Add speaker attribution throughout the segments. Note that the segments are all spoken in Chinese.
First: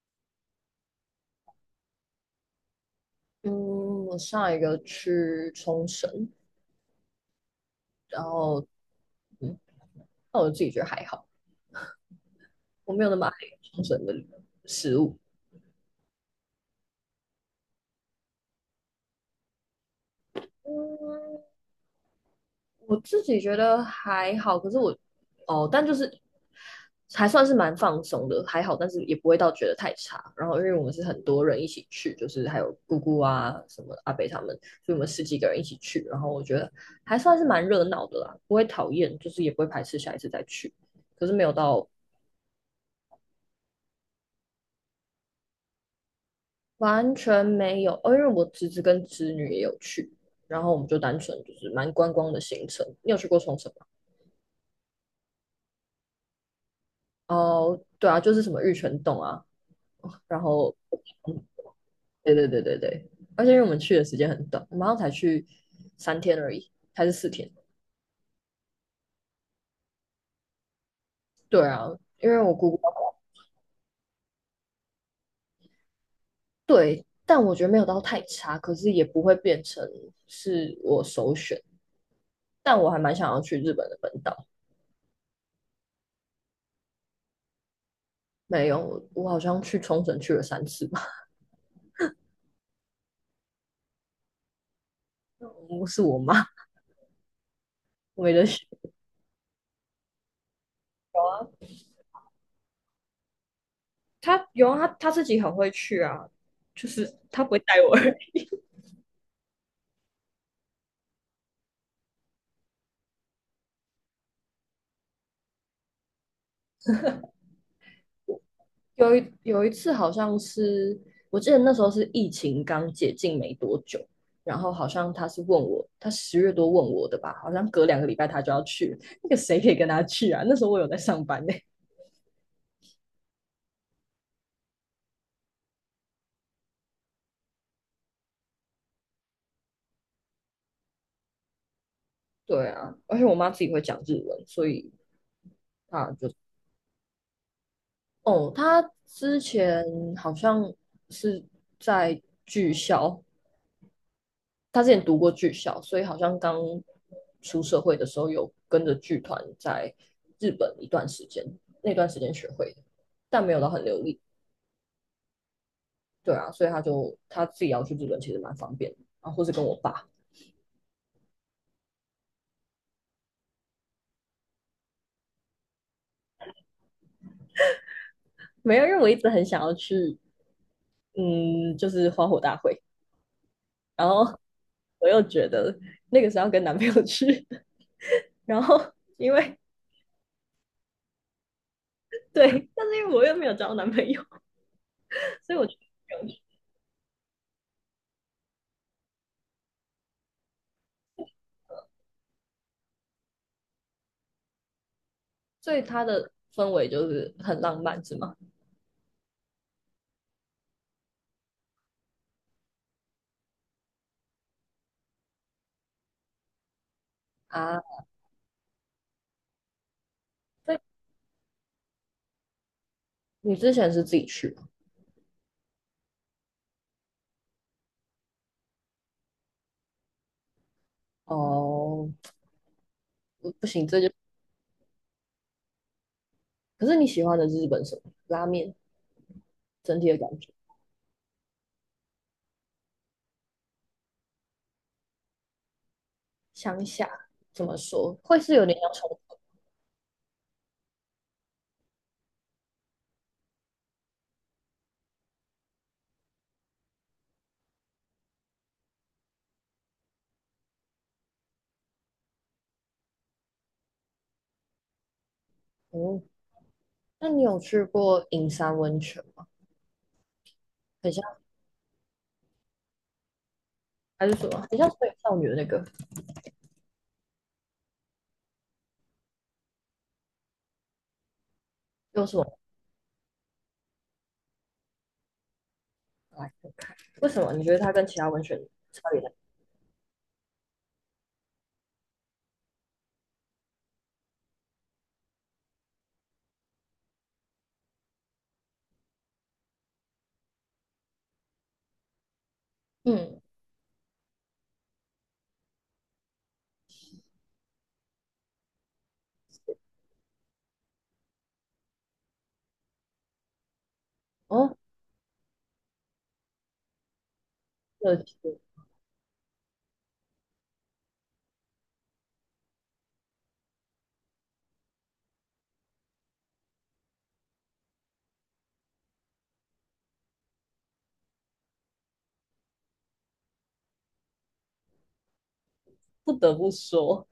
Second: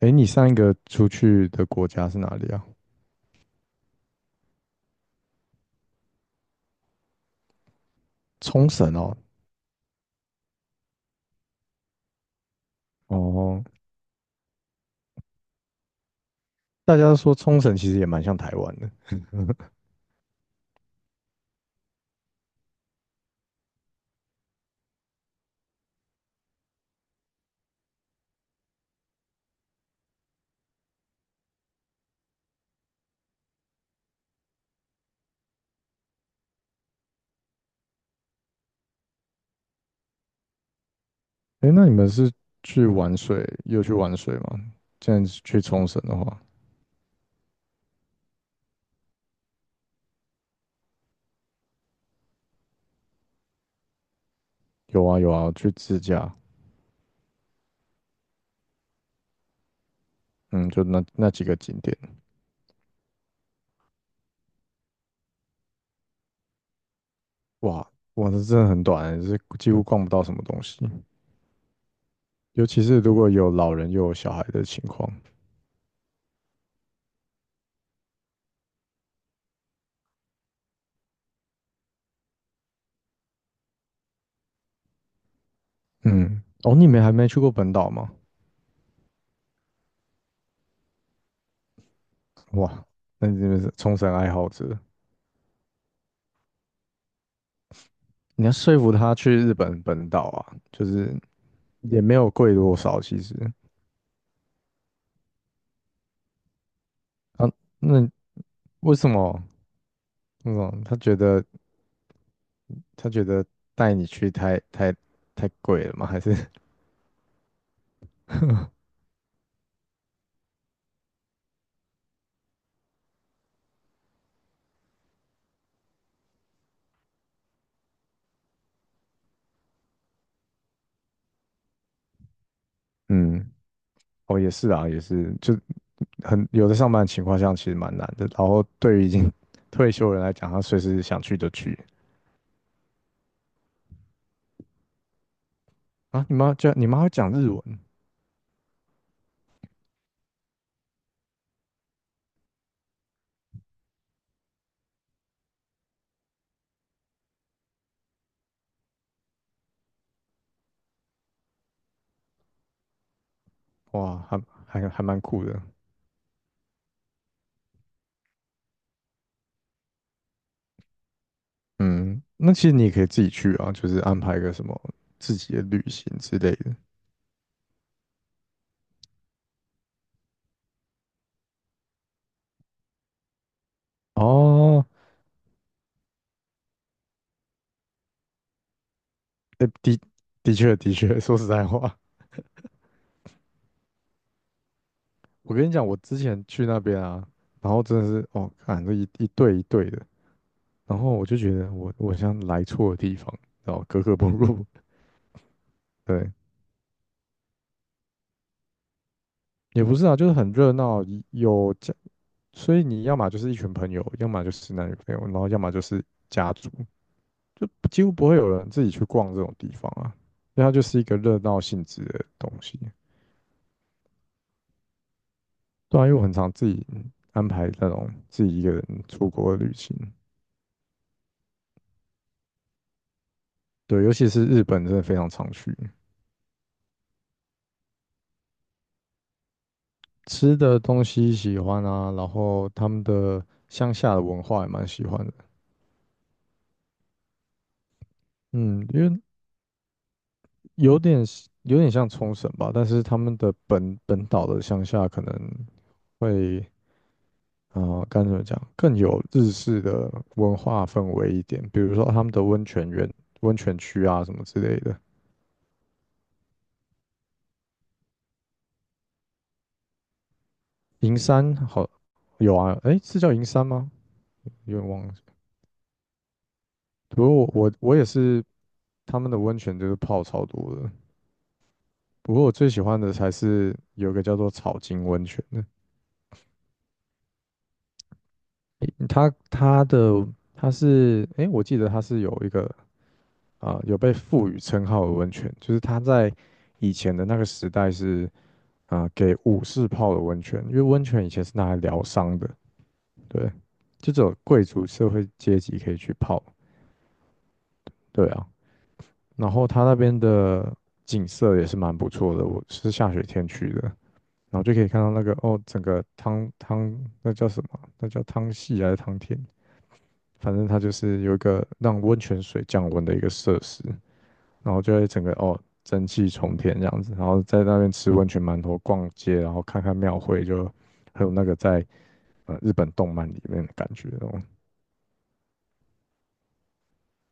Speaker 1: 诶，你上一个出去的国家是哪里啊？
Speaker 2: 嗯，我上一个去冲绳，然后
Speaker 1: 冲绳哦。
Speaker 2: 嗯，那我自己觉得还好，我没有那么爱
Speaker 1: 哦，
Speaker 2: 冲绳的食物。
Speaker 1: 大家都说冲绳其实也蛮像台湾的。
Speaker 2: 嗯，我自己觉得还好，可是但就是还算是蛮放松的，还好，但是也不会到觉得太差。然后因为我们是很多人一起去，就是还有姑姑啊、什么阿北他们，所以我们十几个人一起去，然后我觉得还算是蛮热闹的啦，不会讨厌，就是也不会排斥下一次再去，可是没有
Speaker 1: 诶，那
Speaker 2: 到
Speaker 1: 你们是去玩水，有去玩水吗？这样子去冲绳的话，
Speaker 2: 完全没有，哦，因为我侄子跟侄女也有去，然后我们就单纯就是蛮观光的行程。你有去过冲绳吗？
Speaker 1: 有啊有啊，去自驾。
Speaker 2: 哦，对啊，就是什么玉泉洞啊，然
Speaker 1: 嗯，
Speaker 2: 后，
Speaker 1: 就那
Speaker 2: 嗯
Speaker 1: 几个景点。
Speaker 2: 对，而且因为我们去的时间很短，我们好像才去三天而已，还是四天。
Speaker 1: 哇，哇，这真的很短欸，是几乎逛不到什么东西，
Speaker 2: 对啊，因为我
Speaker 1: 尤
Speaker 2: 姑姑
Speaker 1: 其是如果有老人又有小孩的情况。
Speaker 2: 对，但我觉得没有到太差，可是也不会变成是我首选。但我还蛮想要去日本的本岛，
Speaker 1: 嗯，哦，你们还没去过本岛吗？
Speaker 2: 没有，我好像去冲绳去了三次吧。
Speaker 1: 哇，那你们是冲绳爱好者。
Speaker 2: 是我妈为了
Speaker 1: 你要
Speaker 2: 学
Speaker 1: 说服他去日本本岛啊，就是也没有贵多少，其实。
Speaker 2: 他有啊他自己很会去啊，就是他
Speaker 1: 啊，
Speaker 2: 不会带我而
Speaker 1: 那
Speaker 2: 已。
Speaker 1: 为什么那种他觉得带你去太贵了吗？还是
Speaker 2: 有一次好像是，我记得那时候是疫情刚解禁没多久，然后好像他是问我，他十月多问我的吧，好像隔两个礼拜他就要去，那个谁可以跟他去啊？那时候我有在上班呢、
Speaker 1: 嗯，哦也是啊，也是，就很有的上班情况下其实蛮难的。然后对于已经 退休的人来讲，他随时想去就去
Speaker 2: 对啊，而且我妈自己会讲日文，所以她
Speaker 1: 啊。
Speaker 2: 就
Speaker 1: 你妈就，你妈会讲日文。
Speaker 2: 哦，他之前好像是在剧校他之前读过剧校，所以好像刚出社会的时候有跟着剧团在日本一段时间，那段时间学会的，但没有到很流
Speaker 1: 哇，
Speaker 2: 利。
Speaker 1: 还蛮酷的。
Speaker 2: 对啊，所以他自己要去日本，其实蛮方便的啊，或是跟我爸。
Speaker 1: 嗯，那其实你也可以自己去啊，就是安排个什么自己的旅行之类的。
Speaker 2: 没有，因为我一直很想要去，嗯，就是花火大会，然后
Speaker 1: 哦，
Speaker 2: 我又觉得那个是要跟男朋友去，然后因为
Speaker 1: 诶的的确的确，说实在话，
Speaker 2: 对，但是因为我又没有交男朋友，所
Speaker 1: 我
Speaker 2: 以我
Speaker 1: 跟你
Speaker 2: 就
Speaker 1: 讲，我之前去那边啊，然后真的是哦，看这一对一对的，然后我就觉得我像来错地方，然后格格不入。
Speaker 2: 所以他的
Speaker 1: 对，
Speaker 2: 氛围就是很浪漫，是吗？
Speaker 1: 也不是啊，就是很热闹，有家，所以你要么就是一群朋友，要么就是男女朋友，然后要么就是家族，就
Speaker 2: 啊，
Speaker 1: 几乎不会有人自己去逛这种地方啊，因为它
Speaker 2: 所以
Speaker 1: 就是一个热闹性质的东西。
Speaker 2: 你之前是自己去吗？
Speaker 1: 对啊，因为我很常自己安排那种自己一个人出国的旅行。
Speaker 2: 哦，不不行，这
Speaker 1: 对，
Speaker 2: 就
Speaker 1: 尤其是日本真的非常常去。
Speaker 2: 可是你喜欢的日本什么拉面整体的感觉？
Speaker 1: 吃的东西喜欢啊，然后他们的乡下的文化也蛮喜欢的。
Speaker 2: 乡下怎么说会是有点
Speaker 1: 嗯，
Speaker 2: 像
Speaker 1: 因
Speaker 2: 冲
Speaker 1: 为有点像冲绳吧，但是他们的本岛的乡下可能会。呃怎么讲，更有日式的文化氛围一点，比如说他们的温泉园、温泉区啊什么之类的。
Speaker 2: 重嗯，那你有去过银山温泉吗？很
Speaker 1: 银
Speaker 2: 像
Speaker 1: 山好。有啊，诶，是叫银山吗？
Speaker 2: 还是什么？
Speaker 1: 有
Speaker 2: 很
Speaker 1: 点
Speaker 2: 像水
Speaker 1: 忘了。
Speaker 2: 少女的那个
Speaker 1: 不过我也是，他们的温泉就是泡超多的。
Speaker 2: 又
Speaker 1: 不
Speaker 2: 是
Speaker 1: 过我
Speaker 2: 我
Speaker 1: 最喜欢的才是有一个叫做草金温泉的。
Speaker 2: 来？为什么你觉得它跟其他温泉差别大？
Speaker 1: 它它的它是，诶，我记得它是有一个有被赋予称号的温泉，就是它在以前的那个时代是给武士泡的温泉，因为温泉以前是拿来疗伤的。
Speaker 2: 嗯，
Speaker 1: 对，就只有贵族社会阶级可以去泡，对啊。然后它那边的景色也是蛮不错的，我是下雪天去的。然后就
Speaker 2: 哦，
Speaker 1: 可以看到那个哦，整个汤那叫什么？那
Speaker 2: 有
Speaker 1: 叫汤
Speaker 2: 趣。
Speaker 1: 系还是汤田？反正它就是有一个让温泉水降温的一个设施，然后就会整个哦蒸汽冲天这样子，然后在那边吃温泉馒头、逛街，然后看看庙会，就很有那个在日本动漫里面的感觉哦。
Speaker 2: 不得不说，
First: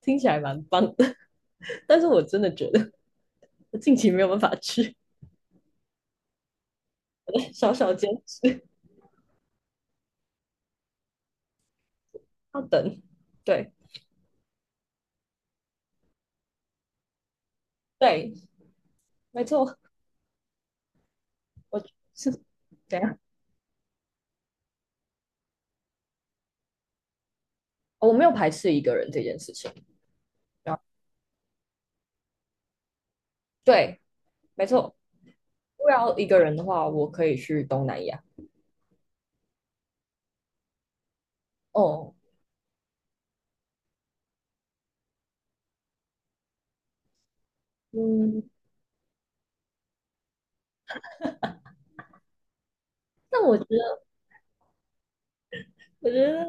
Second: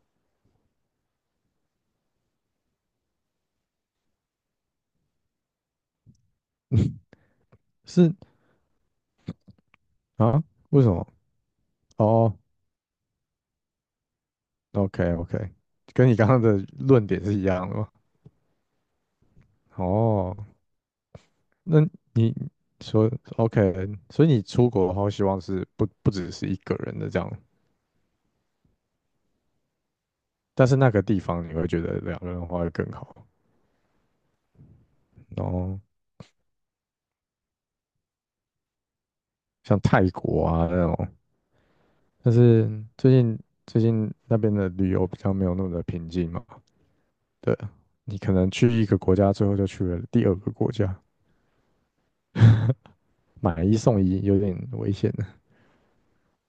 Speaker 2: 听起来蛮棒的，但是我真的觉得我近期没有办法去。小小坚
Speaker 1: 是
Speaker 2: 持
Speaker 1: 啊？为什么？哦
Speaker 2: 要等。对
Speaker 1: ，OK OK，跟你刚刚的论点是一样的吗？
Speaker 2: 对，没错。
Speaker 1: 哦。
Speaker 2: 我
Speaker 1: 那
Speaker 2: 是
Speaker 1: 你
Speaker 2: 怎
Speaker 1: 说
Speaker 2: 样？
Speaker 1: OK，所以你出国的话，希望是不只是一个人的这样，
Speaker 2: 哦，我没有排斥一个人这件事情。
Speaker 1: 但
Speaker 2: 然
Speaker 1: 是
Speaker 2: 后
Speaker 1: 那个地方你会觉得两个人的话会更好。
Speaker 2: 对，没错，
Speaker 1: 然后
Speaker 2: 我要一个人的话，我可以去东南亚。
Speaker 1: 像泰国啊那种，
Speaker 2: 哦，
Speaker 1: 但是最近最近那边的旅游比较没有那么的平静嘛。对，你可
Speaker 2: 嗯，
Speaker 1: 能去一个国家，最后就去了第二个国家，
Speaker 2: 那我
Speaker 1: 买
Speaker 2: 觉
Speaker 1: 一
Speaker 2: 得，
Speaker 1: 送一有点危险的。
Speaker 2: 我觉得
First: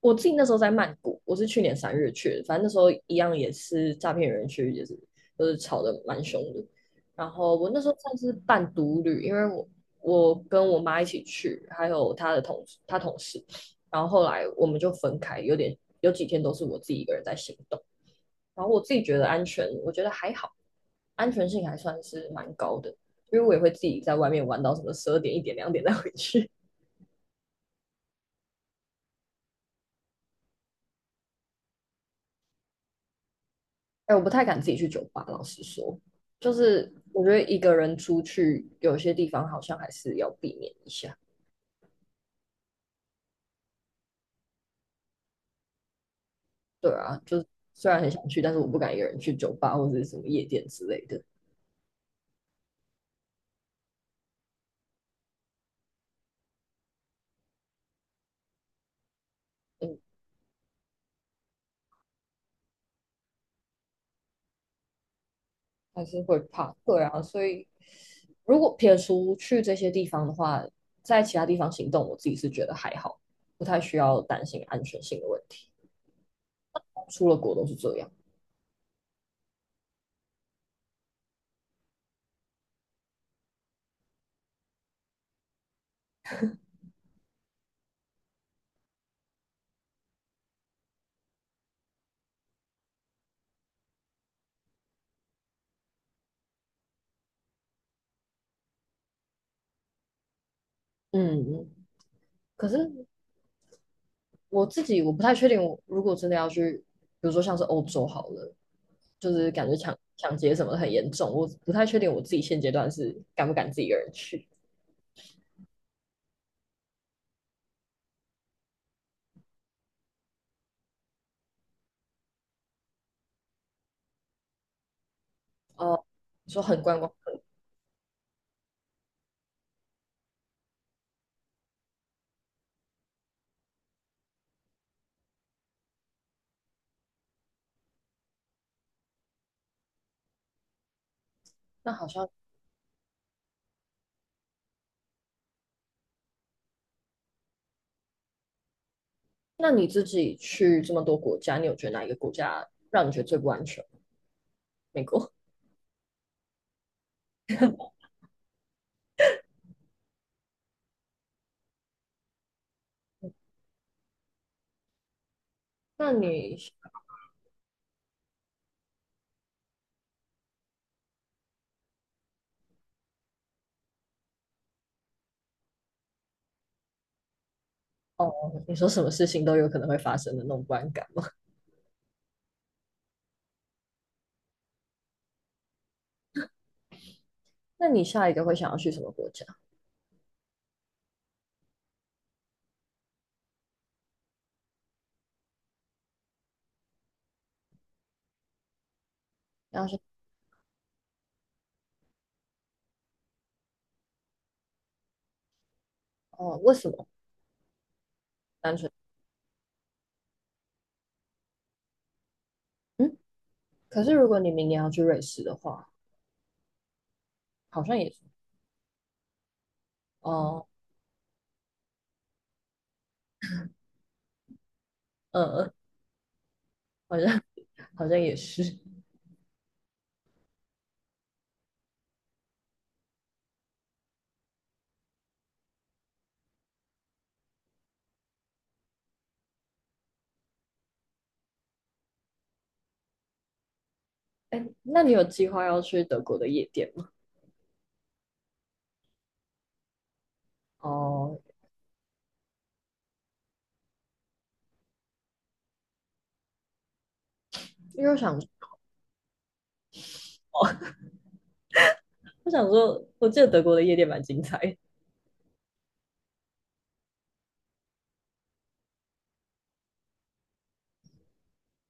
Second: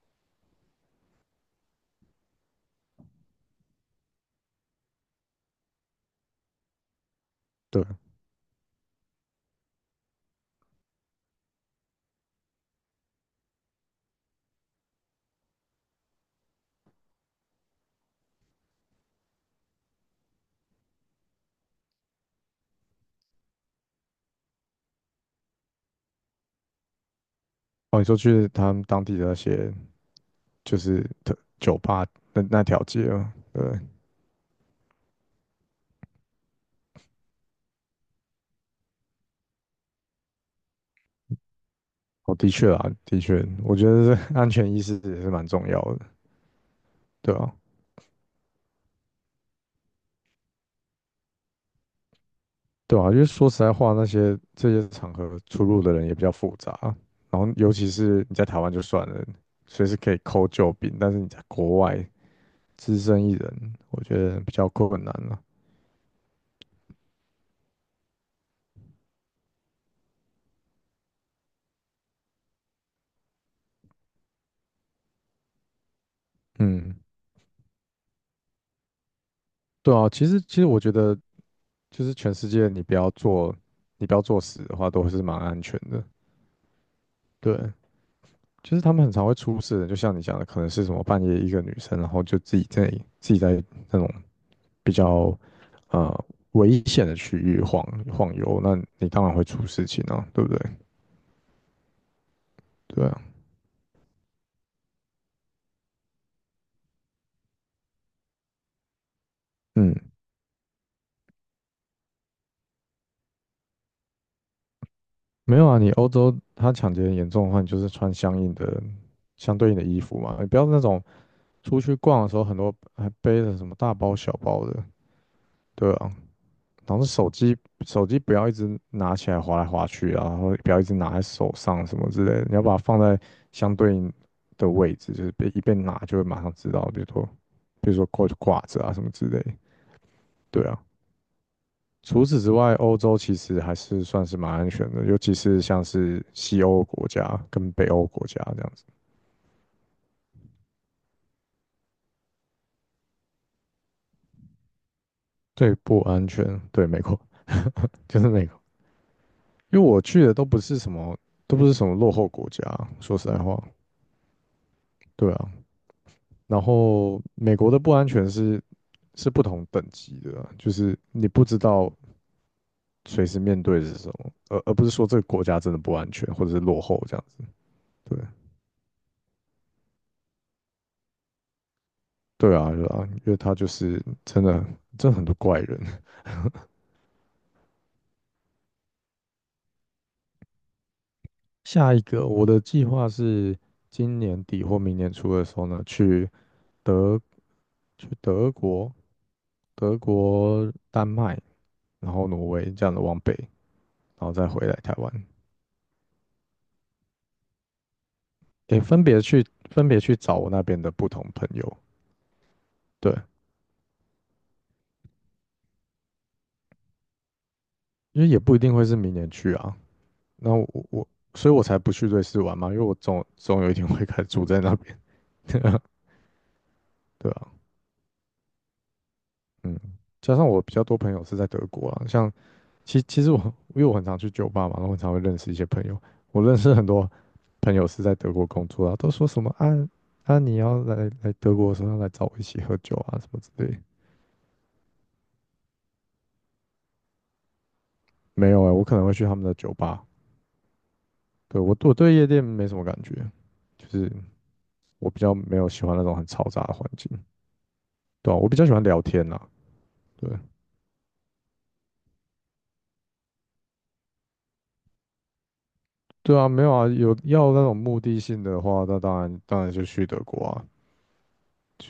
Speaker 2: 我自己那时候在曼谷，我是去年三月去的，反正那时候一样也是诈骗园区，也是就是吵得蛮凶的。然后我那
Speaker 1: 对，
Speaker 2: 时候算是半独旅，因为我我跟我妈一起去，还有她同事，然后后来我们就分开，有点有几天都是我自己一个人在行动。然后我自己觉得安全，我觉得还好，安全性还算是蛮高的，因为我也会自己在外面玩到什么十二点、一点、两点再回去。
Speaker 1: 哦，你说去他们当地的那些就是特酒吧那条街嘛，对。
Speaker 2: 哎，我不太敢自己去酒吧，老实说，就是我觉得一个人出去，有些地方好像还是要避免一下。
Speaker 1: 哦，的确啊，的确，我觉得这 安全意识也是蛮重要的。
Speaker 2: 对啊，
Speaker 1: 对
Speaker 2: 就是
Speaker 1: 啊，
Speaker 2: 虽然很想去，但是我不敢一个人去酒吧或者是什么夜店之类的。
Speaker 1: 对啊，因为说实在话，那些这些场合出入的人也比较复杂，然后尤其是你在台湾就算了，随时
Speaker 2: 嗯，
Speaker 1: 可以扣救兵，但是你在国外只身一人，我觉得比较困难了。
Speaker 2: 还是会怕，对啊，所以如果撇除去这些地方的话，在其他地方行动，我自己是觉得还好，不太需要担心安全性的问题。
Speaker 1: 嗯，
Speaker 2: 出了国都是这样，
Speaker 1: 对啊，其实我觉得就是全世界你不要做，你不要作死的话，都是蛮安全的。对，就是他们很常会出事的，就像你讲的，可能是什么半夜一个女生，然后就自己在那种比较呃危险的区域晃悠，那你当然会出事情啊，对不对？
Speaker 2: 嗯，可是
Speaker 1: 对啊。
Speaker 2: 我自己我不太确定，我如果真的要去，比如说像是欧洲好了，就是感觉
Speaker 1: 嗯，
Speaker 2: 抢劫什么的很严重，我不太确定我自己现阶段是敢不敢自己一个人去。
Speaker 1: 没有啊，你欧洲他抢劫严重的话，你就是穿相对应的衣服嘛，你不要那种出去逛的时候很多还背着什么大包小包的。对
Speaker 2: 哦，
Speaker 1: 啊，
Speaker 2: 你说很
Speaker 1: 然
Speaker 2: 观
Speaker 1: 后
Speaker 2: 光，
Speaker 1: 手机不要一直拿起来滑来滑去啊，然后不要一直拿在手上什么之类的，你要把它放在相对应的位置，就是被拿就会马上知道，比如说挂着啊什么之类的，对啊。
Speaker 2: 那好
Speaker 1: 除
Speaker 2: 像，
Speaker 1: 此之外，欧洲其实还是算是蛮安全的，尤其是像是西欧国家跟北欧国家这样子。
Speaker 2: 那你自己去这么多国家，你有觉得哪一个国家让你觉得最不安全？美国？
Speaker 1: 最不安全，对，美国 就是美国，因为我去的都不是什么，都不是什么落后国家，说实在话，对啊。
Speaker 2: 那你
Speaker 1: 然后美国的不安全是是不同等级的啊就是你不知道随时面对的是什么，而不是说这个国家真的不安全或者是落后这样子。对。
Speaker 2: 哦，你说什么事情都有可能会发生的那种不安感吗？
Speaker 1: 对啊，对啊，因为他就是真的很多怪人。
Speaker 2: 那你下一个会想要去什么国家？
Speaker 1: 下一个，我的计划是今年底或明年初的时候呢，去德去德国、
Speaker 2: 然后
Speaker 1: 德
Speaker 2: 是
Speaker 1: 国、丹麦，然后挪威这样的往北，然后再回来台湾。
Speaker 2: 哦，为什么？单
Speaker 1: 也
Speaker 2: 纯
Speaker 1: 分别去分别去找我那边的不同朋友。对，
Speaker 2: 嗯，可是如果你明年要去瑞士的话，好像也是
Speaker 1: 因为也不一定会是明年去啊。那
Speaker 2: 哦，
Speaker 1: 我我，所以我才不去瑞士玩嘛，因为我总有一天会开始住在那边。
Speaker 2: 嗯嗯，好
Speaker 1: 对
Speaker 2: 像。
Speaker 1: 啊。
Speaker 2: 好像也是。
Speaker 1: 嗯，加上我比较多朋友是在德国啊，像其实我因为我很常去酒吧嘛，然后很常会认识一些朋友。我认识很多朋友是在德国工作啊，都说什么啊啊你要来德国的时候要来找我一起喝酒啊什么之类的。
Speaker 2: 哎，那你有计划要去德国的夜店吗？
Speaker 1: 没有哎、我可能会去他们的酒吧。
Speaker 2: 哦，
Speaker 1: 对，我我对夜店没什么感觉，就是我比较没有喜欢那种很嘈杂的环境。
Speaker 2: 因为我
Speaker 1: 对啊，
Speaker 2: 想
Speaker 1: 我比较喜欢聊天啦。对，
Speaker 2: 我想说，我记得德国的夜店蛮精彩的，
Speaker 1: 对啊，没有啊，有要那种目的性的话，那当然就去德国啊，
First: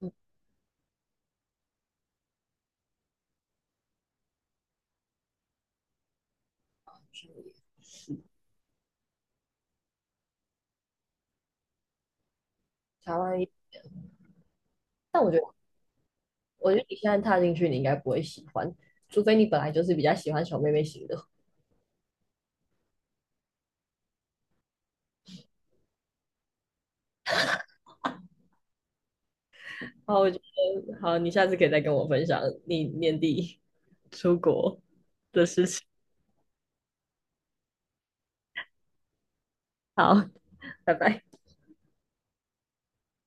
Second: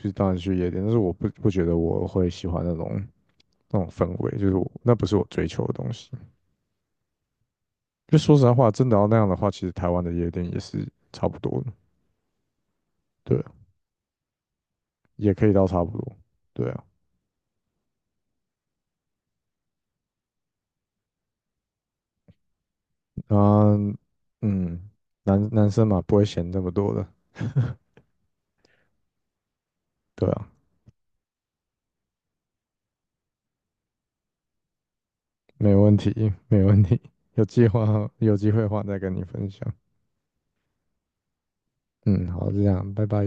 Speaker 2: 嗯，
Speaker 1: 当然去夜店。但是我不觉得我会喜欢那种氛围，就是我那不是我追求的东西。
Speaker 2: 是
Speaker 1: 就说实在话，真的要那样的话，其实台湾的夜店也是差不多的。
Speaker 2: 台
Speaker 1: 对
Speaker 2: 湾，
Speaker 1: 啊，
Speaker 2: 但我
Speaker 1: 也
Speaker 2: 觉
Speaker 1: 可以
Speaker 2: 得
Speaker 1: 到差不多，对
Speaker 2: 我觉得
Speaker 1: 啊。
Speaker 2: 你现在踏进去，你应该不会喜欢，除非你本来就是比较喜欢小妹妹型的。
Speaker 1: 嗯嗯，男生嘛不会嫌这么多的，
Speaker 2: 好，
Speaker 1: 对
Speaker 2: 我觉
Speaker 1: 啊。
Speaker 2: 得好，你下次可以再跟我分享你年底出国的事
Speaker 1: 没
Speaker 2: 情。
Speaker 1: 问题，没问题，有计划有机会的话再跟你分享。
Speaker 2: 好，拜拜。
Speaker 1: 嗯，好，就这样，拜拜。